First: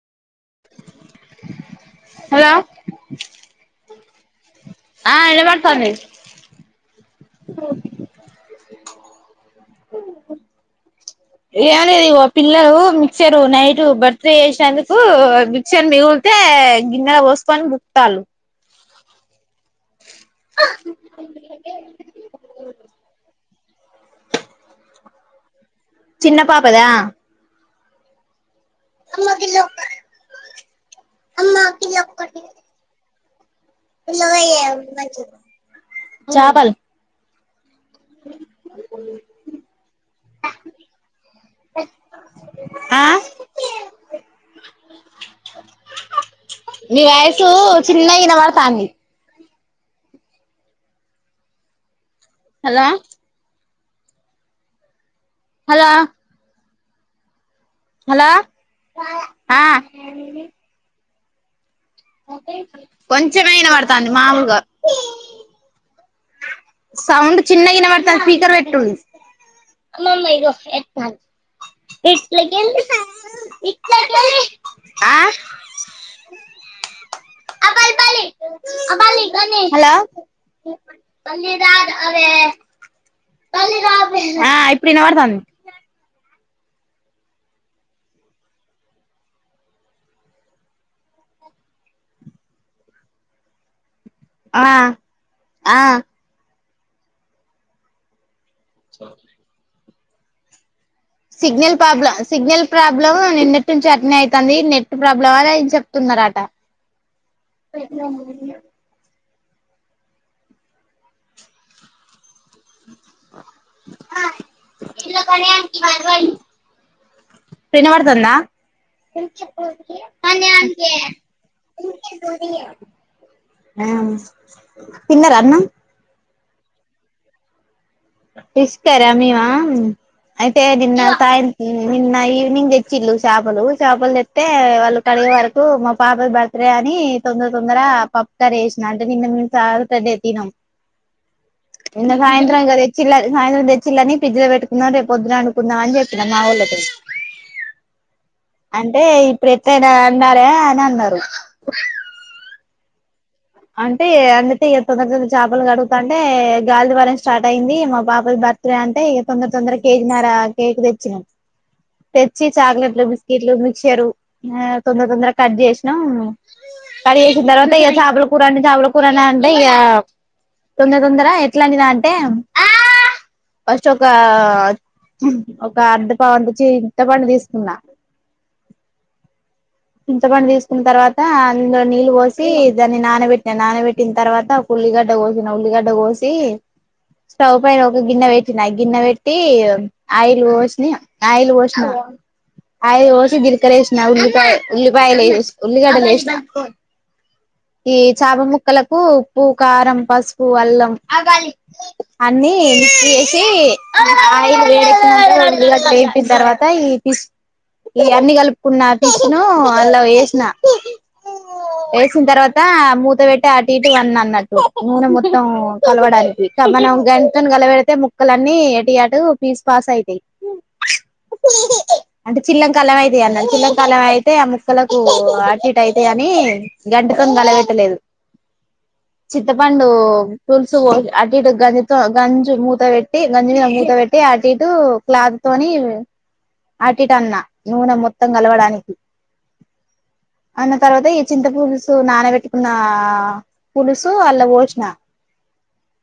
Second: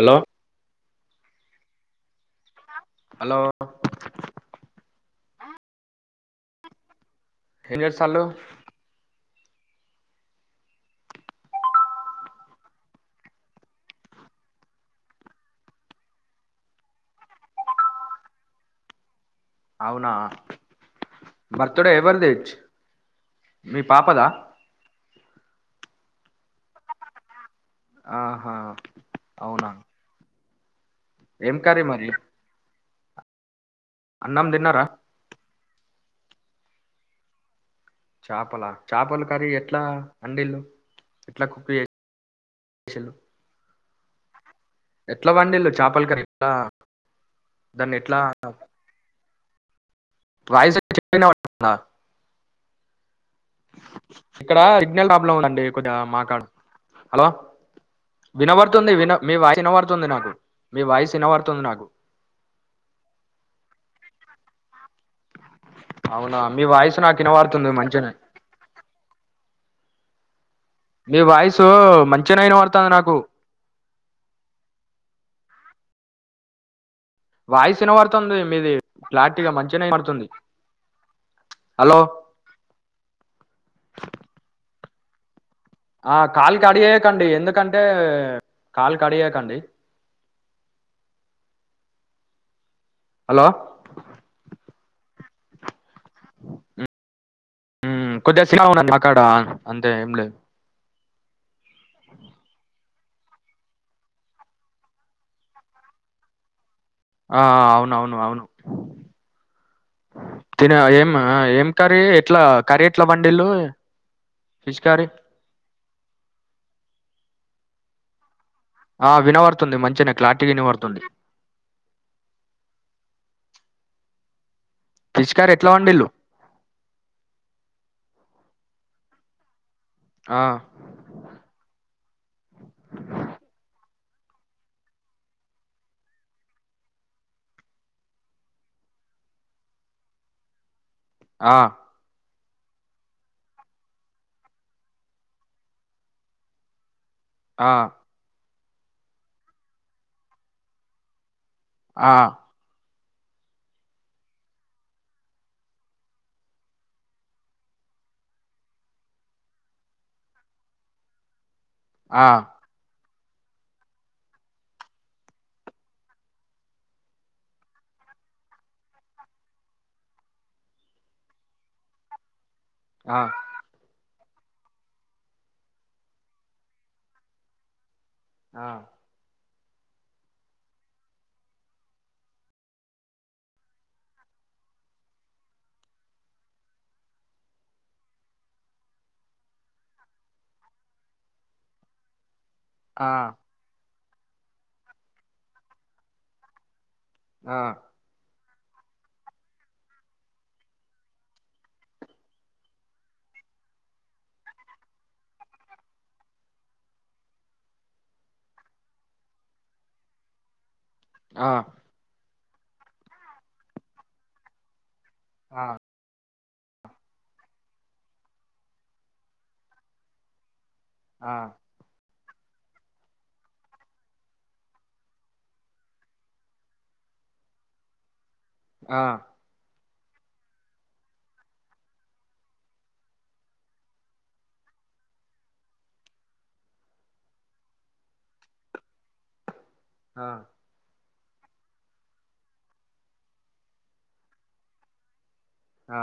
Hello hello hello ఆ వినవాడతంది ఏం చేస్తాళ్ళు ఎమ్ లేదు పిల్లలు మిక్చర్ నైట్ బర్త్డే చేేసినందుకు మిక్చర్ మిగిలుతే గిన్నెలో పోసుకొని బుక్తాళ్ళు అవునా బర్త్డే ఎవర్దే ష్ మీ పాపదా చిన్న పాపదా ఆహా అమ్మ గిల్ల అవునా ఒక్క ఏం కర్రీ మరి ఇల్ల అన్నం పోయే తిన్నారా ఆ చాపల్ చాపల చాపలు కర్రీ ఎట్లా అండీళ్ళు ఎట్లా కుక్ ఆ చేసిళ్ళు ఎట్లా వండిళ్లు చాపల కర్రీ ఎట్లా మీ వాయిసు దాన్ని చిన్నగా ఎట్లా వినబడతాంది వాయిస్ చిన్న గా వినబడతంద హలో ఇక్కడ సిగ్నల్ ప్రాబ్లం ఉందండి హలో కొద్దిగా మాకాడ హలో హలో వినబడుతుంది విన మీ వాయిస్ ఆ వినబడుతుంది నాకు మీ వాయిస్ వినవడుతుంది నాకు కొంచెమే వినపడుతాంది మామూలుగా అవునా మీ వాయిస్ నాకు సౌండ్ వినబడుతుంది చిన్నగ మంచిగానే వినపడతంది స్పీకర్ పెట్టు అమ్మ మ్మ ఇగో మీ వాయిస్ మంచిగానే వినబడుతుంది నాకు ఆ వాయిస్ వినబడుతుంది మీది క్లారిటీగా మంచిగానే హలో వినబడుతుంది హలో ఆ ఇ వినపడతంది ఆ కాల్ కడ్ చేయకండి ఎందుకంటే కాల్ కడ్ చేయకండి హలో ఆ ఆ ఉ ఉ కొద్దిగ సిగ్నల్ ఉన్నది మకడ ఏం లే సిగ్నల్ ప్రాబ్లం సిగ్నల్ ప్రాబ్లం నిన్నటి నుంచి అట్టనే అయితంది. నెట్ ప్రాబ్లం అనై చెప్తున్నారట. ఆ అవునవును అవును తిను ఏమ్మ ఏం కర్రీ ఎట్లా కర్రీ ఎట్ల వండిల్లు ఫిష్ కర్రీ వినపడుతుందా ఆ వినబడుతుంది మంచిగానే క్లారిటీగా వినబడుతుంది ఆ ఫిష్ తిన్నారా కర్రీ అన్నం ఎట్లా వండిళ్ళు ఫిష్కర్రా మేమా ఆ అయితే ఏ దన్న తా [unintelligible] నిన్న ఈవినింగ్ తెచ్చిళ్ళు చేపలు చేపలు తెత్తే వాళ్ళు కడిగే వరకు మా పాప బర్త్డే అని తొందర తొందర పప్పు చారు వేసిన అంటే నిన్న మేము చార్ తోనే తిన్నం. ఆ సాయంత్రంగా తెచ్ చిల్లలు సాయంత్రం తెచ్చిల్లని ఫ్రిడ్జ్ లో పెట్టుకున్నం రే పొద్దున వండుకుందం అని చెప్పినా మా ఊళ్ళతో ఆ అంటే ఇప్పుడు ఎట్లైనా వండాలె అని అన్నారు. ఆ అంటే అందుకే ఇక తొందర తొందర చేపలు కడుగుతాంటే గాలిదుమారం స్టార్ట్ అయ్యింది. మా పాపది బర్త్డే అంటే ఇక తొందర తొందర కేజీన్నర కేక్ తెచ్చినాం. ఆ తెచ్చి చాక్లెట్లు బిస్ ఇట్లు మిక్చరు తొందర తొందర కట్ చేసినాం. కడిగేసిన తర్వాత ఇక చేపలు కూరంటే చేపల కూరనా అంటే య తొందర తొందర ఎట్లోండిన అంటే ఆ ఫస్ట్ ఒక ఒక అర్ధ నావంతు చి చింత పండు తీసుకున్నా ఆ చింతపండు తీసుకున్న తర్వాత అందులో నీళ్ళు పోసి దాన్ న్నీ నానబెట్టి నా నానబెట్టిన తర్వాత ఒక ఉల్లిగడ్డ కోసిన ఉల్లిగడ్డ కోసి స్టవ్ పైన ఒక గిన్నె పెట్టినా ఆ గిన్నె పెట్టి ఆయిల్ పోసిన ఆయిల్ పోసిన ఆయిల్ ఆ పోసి జిలకరేసి నా ఉల్లిపాయ ఉల్లిపాయలుఏసి ఉల్లిగడ్డ లేసినా ఆ ఆ ఏ చాప ముక్ ముక్కలకు ఉప్పు కారం పసుపు అల్లం అన్నీ మిక్స్ చేసి ఆయిల్ వేడెక్కినాక ఉల్లిగడ్డ వేపిన తర్వాత ఈ ఫిష్ ఈ అన్ని కలుపుకున్న ఫిష్ ను అందులో వేసిన ఏసిన తర్వాత తే మూత పెట్టి అటు ఇటు వన్న అన్నట్టు నూనె మోత్ మొత్తం ఆ కలవడానికి మనం గంటితోన గలబెడితే ముక్కలన్నీ ఎటైఅటు పీస్ పాస్ అయితయి. ఆ అంటే చిల్లం కళ్ళం అయితని అన్నా చిల్లం కళ్ళం అయితే ఆ ముక్కలకు ఆటి ఇటు అయిత అని గంట ముక్కను కలబెట్టలేదు హా పండ్ పులుసు పోసి అటు ఇటు గంజితో గంజు మూత పెట్టి గంజి మీద మూత పెట్టి అటు ఇటు క్లాత్ తోని అటుఇటు అన్న నూనె మొత్తం కలవడానికి అన్న తర్వాత ఇప్పుడు చింత పులుసు నానబెట్టుకున్న పులుసు వాళ్ళకు పోసిన ఆ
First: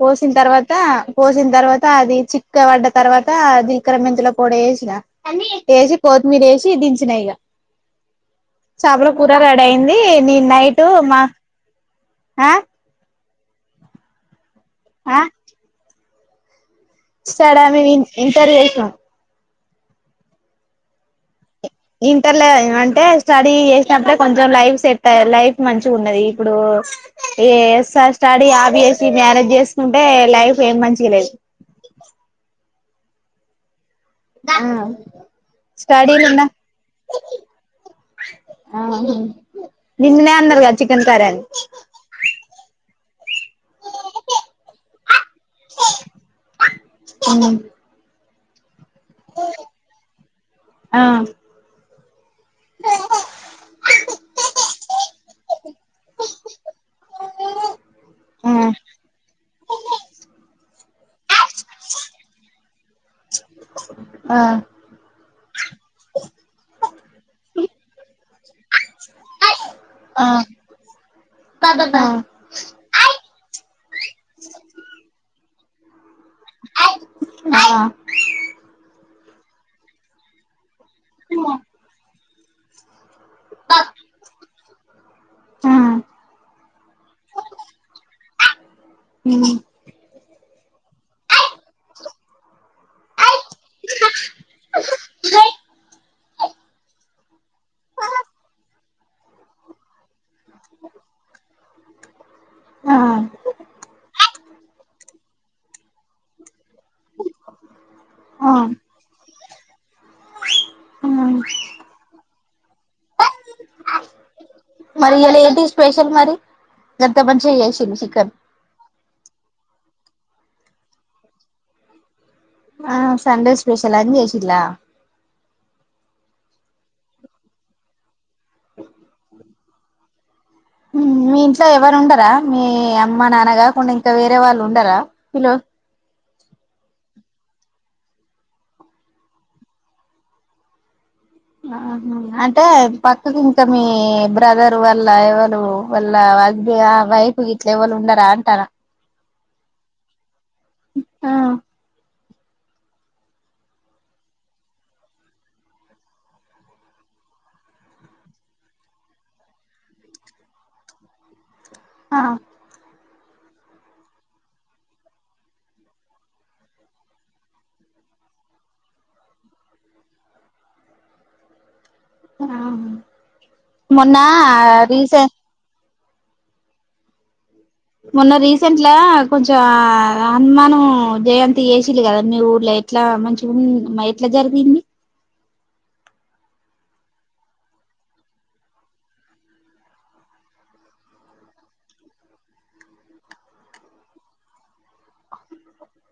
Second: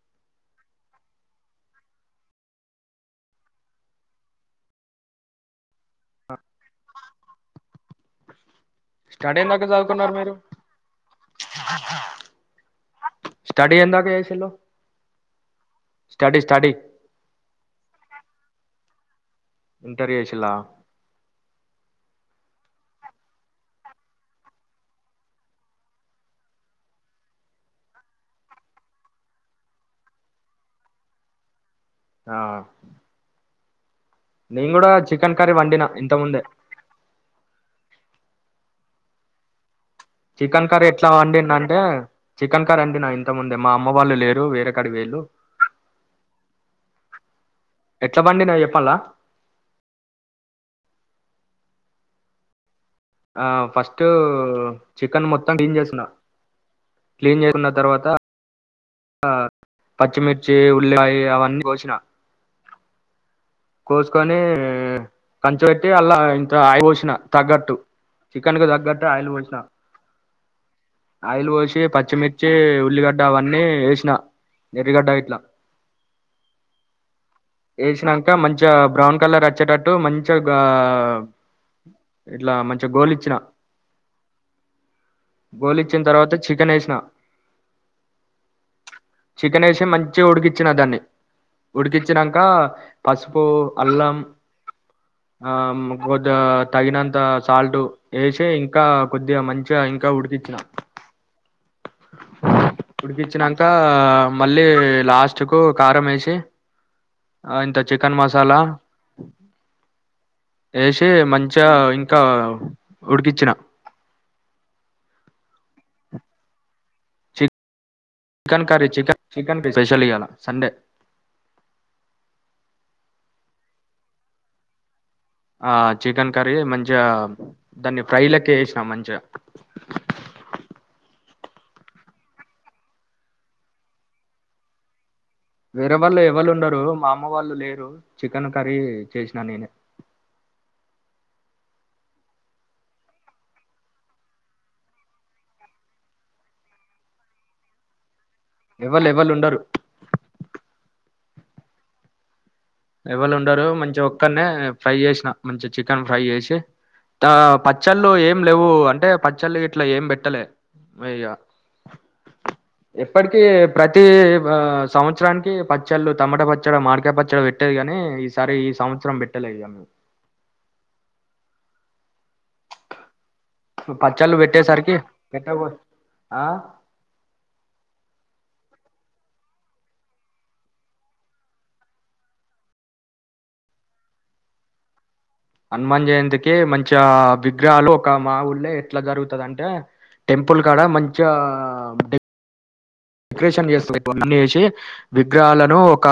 పోసిన తర్వాత పోసిన తర్వాత అది చిక్క పడ్డ తర్వాత జిలకర మెంతుల పొడి వేసిన వేసి కొత్తిమీర వేసి దించినా ఇక చేపల కూర స్టడీ ఎందాక రడయింది చదువుకున్నారు ఎమ్ మీరు నీ నైటు మా ఆ స్టడీ ఎందాకా చేసిండు హా స్టడీ స్టడీ స్టడా నేను ఇంటర్ చేసిన ఇంటర్ చేసిళ్ళ ఇంటర్లో అంటే స్టడీ చేసినప్పుడే కొంచెం లైఫ్ సెట్ అయి లైఫ్ మంచిగ ఉన్నది ఇప్పుడు ఏ స్టడీ ఆపేసి మ్యారేజ్ చేసుకుంటే లైఫ్ ఏం మంచిగా లేదు ఆ నేను కూడా ఆ చికెన్ కర్రీ వండినా ఇంత స్టడీలున్న ముందే ఆహ హహ్ చికెన్ కర్రీ ఎట్లా వండిన్ అంటే చికెన్ కర్రీ [inaudible] ఇంతకముందు మా అమ్మ వాళ్ళు లేరు వేరే కాడికి పోయిండ్రు అని ఎట్లా వండిన్నో చెప్పాలా ఆహ్ ఆ ఫస్ట్ చికెన్ మొత్తం క్లీన్ చేసిన క్లీన్ చేసుకున్న తరవాత [inaudible] ఉల్లిపాయ అవన్నీ కోసిన కోసుకొని ఆ ఈ కంచ పెట్టి అలా ఇంత ఆయిల్ పోసిన తగ్గట్టు చికెన్ కు తగ్గట్టు ఆయిల్ పోసిన ఆయిల్ పోసి ఆ పచ్చి మిర్చి ఉల్లిగడ్డ అవన్నీ ఏ వేసిన ఎర్రగడ్డ ఇట్లా ఆ ఆ వేసినాక మంచిగ బ్రౌన్ కలర్ వచ్చేటటు మంచిగా వావ్ [unintelligible] ఇట్లా మంచిగా కోళ్ళు ఇచ్చిన ఆ గోలిచ్చిన తర్వాత చికెన్ వేసిన చికెన్ యేషి మంచిగా ఉడుకి చినా దాన్ని ఉడికించినాక పసుపు అల్లం ఆ కొద్ది తగినంత సాల్ట్ వేసి ఇంకా కొద్దిగా మంచిగా ఇంకా ఉడికి చిన ఆ ఉడికించ్చినాక మళ్ళీ లాస్ట్ కు కారం ఎసి ఇంత చికెన్ మసాలా వేసి మంచిగా ఇంకా ఉడుకిచ్చిన మరి ఇయలా ఏంటి స్పెషల్ మరి ఎంత మంచిగా చేసిన్ చి చికెన్ కరీ చికెన్ చికెన్ ప స్పెషల్ ఇయాలా సండే ఆ సండే స్పెష్యల్ అని చేశీళ్ల ఆ చికెన్ కర్రీ మంచి ధన్ తైలకేేషా మంచిగా మీ ఇంట్లో ఎవరు ఉండరా మీ అమ్మ నాన్న కాకుండా ఇంకా వేరే వాళ్ళు ఉండరా పిలో వేరే వాళ్ళు ఎవళు ఉన్నారు మా అమ్ మ్మ వాళ్ళు లేరు చికెన్ కర్రీ చేసినా నేనే ఆహా అంటే పక్కకి ఇంకా మీ బ్రదర్ వల్ల ఎవళు వాళ్ళ హజ్బ్ ఆ వైఫ్ గిట్లా ఎవళు ఉండారా అం ఎవళ్ ఎవ్వళు ఉండరు ఆ ఎవళ్ ఉండరు మంచిగ ఒక్కనే ఫ్రై చేసిన మంచి చికెన్ ఫ్రై చేసి పచ్చళ్ళు ఏం లేవు అంటే పచ్చళ్ళు ఇట్లా ఏం పెట్టలే ఇగ, ఆ ఎప్పటికి ప్రతి బా సంవత్సరానికి పచ్చళ్ళు టమాటా పచ్చడ మాడికాయ పచ్చడ పెట్ టేది గానీ ఈసారి ఈ సంవత్సరం పెట్టలే ఇగ మేం ఆహా మొన్న పచ్చళ్ళు పెట్టేసరికి రీసెం పెట్టబో ఆ మొన్న రీసెంట్ లా కొంచెం హనుమాను జయంతి చేశిల్లు కద మీ ఊర్లో ఎట్లా మంచిగు ఎట్లా జరిగింది. హనుమాన్ జయంతికి మంచిగా విగ్రహాలు ఒక మా ఊళ్ళో ఎట్లా జరుగుతది, అంటే టెంపుల్ కాడ మంచిగా డె కరేషన్ చేస్తూరు ఇప్పుఅన్నీ చేసి విగ్రహాలను ఒక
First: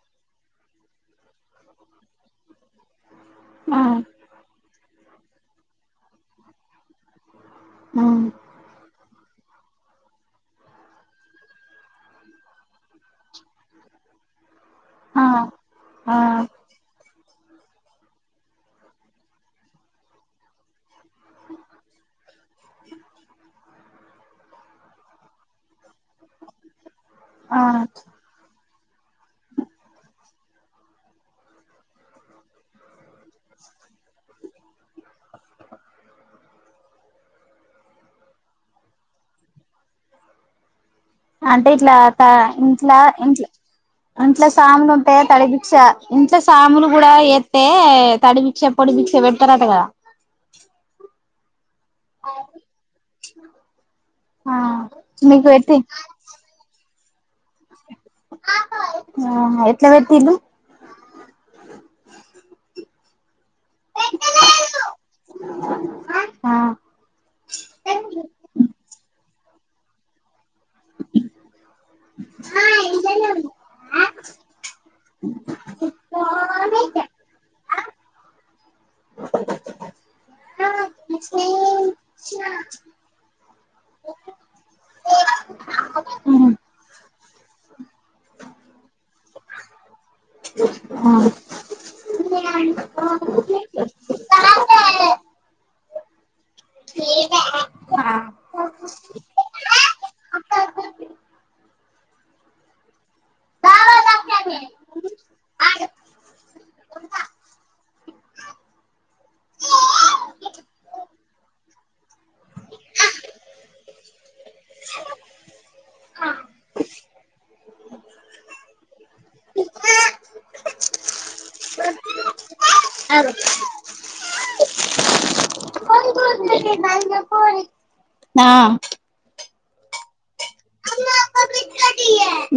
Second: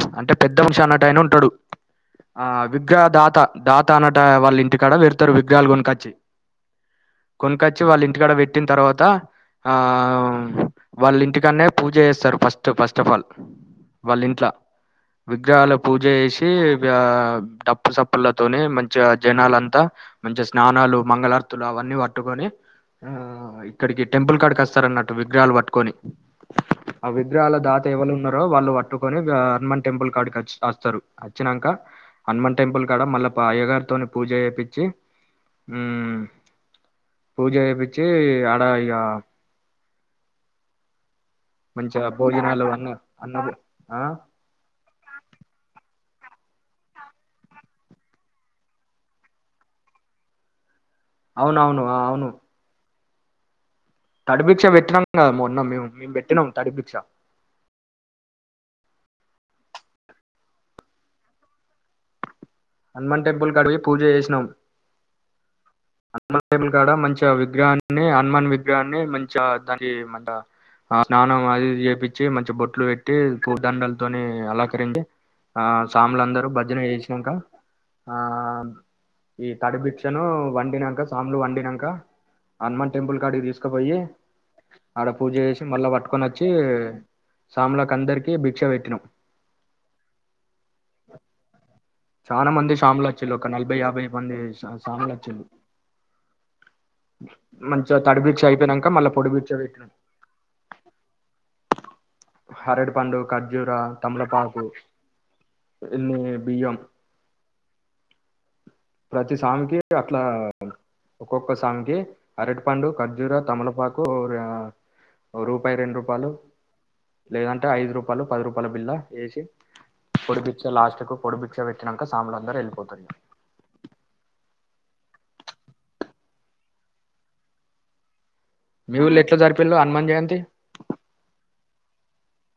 ప్చ్ అంటే పెద్ద మనిశన్నటైన ఉంటాడు, ఆ విగ్రహదా త ఆ దాత అన్నటాయ వాళ్ళ ఇంటికాడ వెడు త్తరు విగ్రహాలు కొనకచ్చి కొనుకొచ్చి ఆ వాళ్ళు ఇంటికాడ పెట్టిన తర్వాత ఆహ్ వాళ్ళ ఇంటికాన్నే పూజ చేస్తారు ఫస్ట్ ఫస్ట్ ఆఫ్ ఆల్ వాళ్ళింట్ల ఆ విగ్రహాల పూజ ఆ జేషి వ్యా డప్పు సప్పులతోనే మంచిగ జనాలంతా మంచిగ స్నానాలు మంగళార్తులు అవన్నీ పట్టుకొని ఆ ఇక్కడికి టెంపుల్ కాడకి అస్తరన్నట్టు విగ్రహాలు పట్టు కొని ఆ విగ్రహాల ఆ దాత ఎవళున్నరో వాళ్ళు పట్ పట్టుకొని వ్యా హనుమాన్ టెంపుల్ కాడికి వచ్ అస్తారు అచ్చినంక హనుమాన్ టెంపుల్ కాడ మళ్ళా పా అయ్య గారితోని పూజేపిచ్చి మ్మ్ పూజ జేపిచ్చి ఆడ ఇగ అంటే ఇట్లా మంచిగా త భోజనాలు అన్న ఇంట్లా అన్న ఇంట్ల ఆ? ఇంట్ల సాములుంటే తడి దిక్ష ఇంట్ల సాములు కూడా ఎత్తే తడి బిక్షా పొడి బిక్ష పెడతారట గా అవునవును ఆ అవును ఆ తడిబిక్ష పెట్టినాం కదా మీకు మొన్న పెట్టి మేము మేమ్ పెట్టినం తడిబిక్ష ఆహ ఎట్లా పెట్టిళ్ళు హనుమాన్ టెంపుల్ కాడి పోయి పూజ జేషినం హనుమాన్ ఆ టెంపుల్ కాడ మంచిగా విగ్రహాన్ని హనుమాన్ విగ్రహాన్ని మంచిగా దానికి మంట ఆ స్నానం అదిఇది చేపిచ్చి మంచిగ బొట్లు పెట్టి పూ దండలతోని అలంకరించి ఆ సాములు అందరూ భజన జేషినంక ఆ ఈ తడి భిక్షను వండినంక సాములు వండినంక హనుమాన్ టెంపుల్ కాడికి తీసుకుపోయి ఆడ పూజ జేసి మళ్ళా పట్టుకొనొచ్చి సాముల కందరికి భిక్ష పెట్టినం చాలా మంది సాములచిళ్ళు ఒక నలభై యాభై మంది సాములచిళ్ళు మంచిగా తడి ఆ బిక్ష అయిపోయినంక మళ్ళా పొడి బిక్ష పెట్టినం అరటిపండు ఖర్జూర తమలపాకు ఇన్ని బియ్యం ప్రతి సామికి అట్లా ఒక్కొక్క సామికి అరటిపండు ఖర్జూర తమలపాకు రా రూపాయి రెండు రూప్ పాలు లేదంటే ఐదు రూపాయలు పది రూపాయల బిల్లా ఎషి పొడి బిక్ష లాస్ట్ కు పొడి బిక్ష పెట్టినంక సాములు అందరు ఎళ్ అరో కోడి మీవుళ్ళ ఎట్ల జరపు పిల్లు హనుమాన్ జయంతీ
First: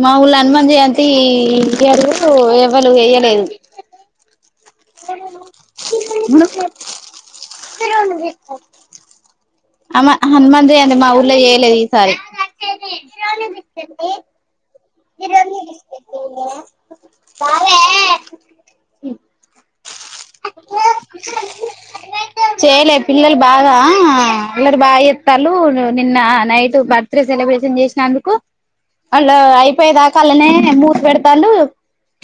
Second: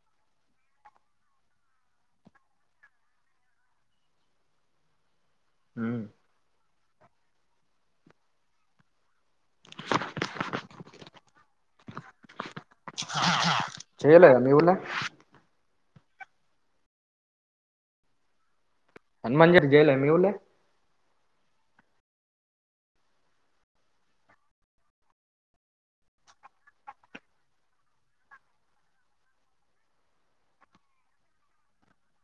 మా ఊళ్లా హనుమాన్ జయంతీ ఈ ఇయరు ఎవరు వేయలేదు ఉమ్. మ్ [unintelligible] హమా హనుమంత జయంతి మా ఊర్ల జయలేదు ఈసారి చేయలేదా మీ ఊళ్ళ కాాల హనుమాన్ జయతి జేయలే మీ ఊర్లే చేయలే పిల్లలు బాగా అల్లరి బాగా చేత్తరు. నిన్న నైట్ బర్త్డే సెలబ్రేషన్ చేసినందుకు వాళ్ళు అయి పోయేదాకా అళ్నే మూసి పెడతండు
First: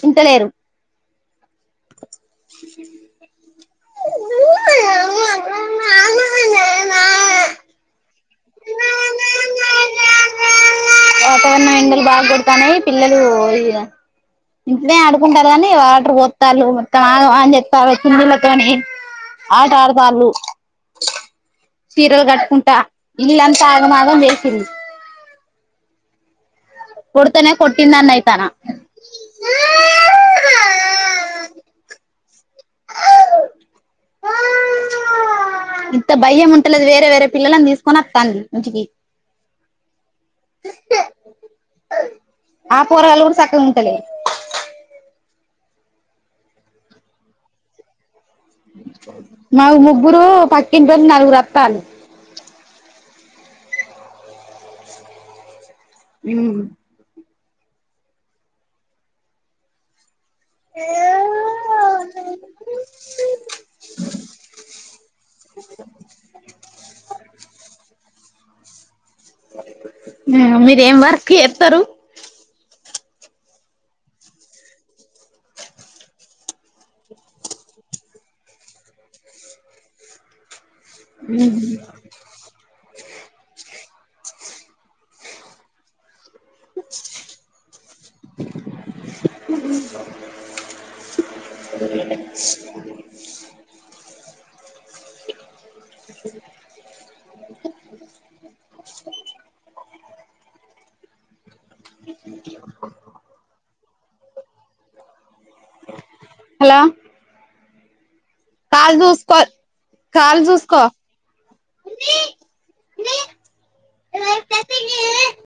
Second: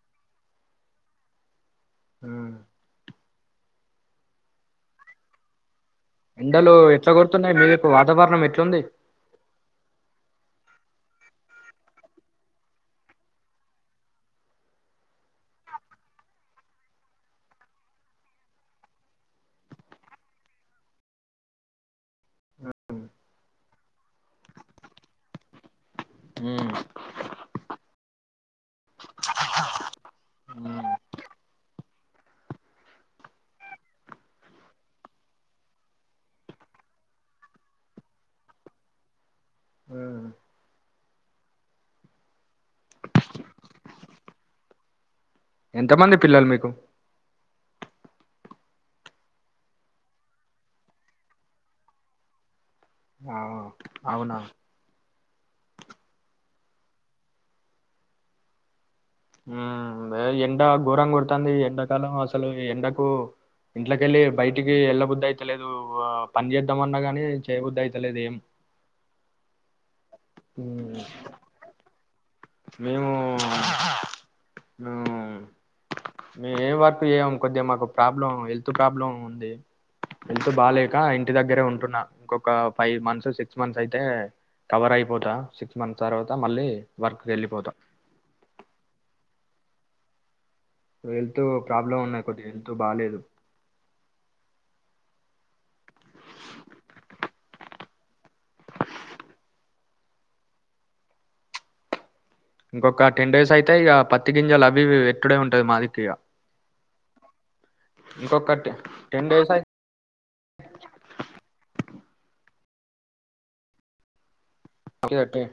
ఇంటలేరు. ఉ ఎండలు ఎట్లాకొడుతున్నాయి. మీకు వాతావరణం ఎట్లుంది. వాతావరణం, ఎండలు బాగా కొడుతున్నాయి. పిల్లలు ఇగ ఇప్పుడే ఆడుకుంటారు కాని, వాటర్ పోతాలు మొత్తం ఆగం చేస్తున్నారు. చున్నిళ్లతోని ఆట అడ్తాలు. చీరలు కట్టుకుంటా ఇల్లంతా ఆగమాగం చేస్ ప్రీ ఉ కొడుతనే కొటిందన్ అయితనా ఇంత భయం ఉంటలేదు. వేరే వేరే పిల్లలని తీసుకొని వస్తంది ఇంటికి ఆ పోరాగాళ్ళు కూడా చక్కగా ఉంటలే. ఎంతమంది పిల్లలు మీకు మాకు ముగ్గురు పక్కింటోలు నలుగురు వాత్తాళ్లు ఆ, అవునా ఉ ఊ ఏ ఎండ ఘోరం కొడుతంది. ఎండాకాలం అసలు ఎండకు ఇంట్లకెళ్ళి బయటికి వెళ్ళబుద్ధి అయితలేదు. పని చేేద్దాంమన్నా కానీ చేయబుద్ధి అయితలేదు. ఏం మీరు ఏం ఉమ్, వర్క్ చేత్తరు మేము ము మేము ఏ వర్కు చెయ్యము. కొద్దిగా మాకు ప్రాబ్లం హెల్త్ ప్రాబ్లం ఉంది. హెల్త్ బాలే అ ఇంటి దగ్గరే ఉంటున్నా ఒక ఫైవ్ మంత్స్ సిక్స్ మంత్స్ అయితే కవర్ అయిపోతా సిక్స్ మంత్స్ తర్వా అ మళ్ళీ వర్క్ కీ వెళ్ళిపోతా హెల్త్ ప్రాబ్లం ఉన్నాయి. కొద్దిగా ఎల్తు బాలేదు. ఇంకొక టెండేస్ అయితే ఇగ పత్తి గింజల్ అబివి వె ఇక్కడే ఉంటది మాదికీయా హలో కాల్ టెన్ చూసుకో డేస్ కాల్ చూసుకో మమ్మీ ఎమన్నాయితే అే అట్టే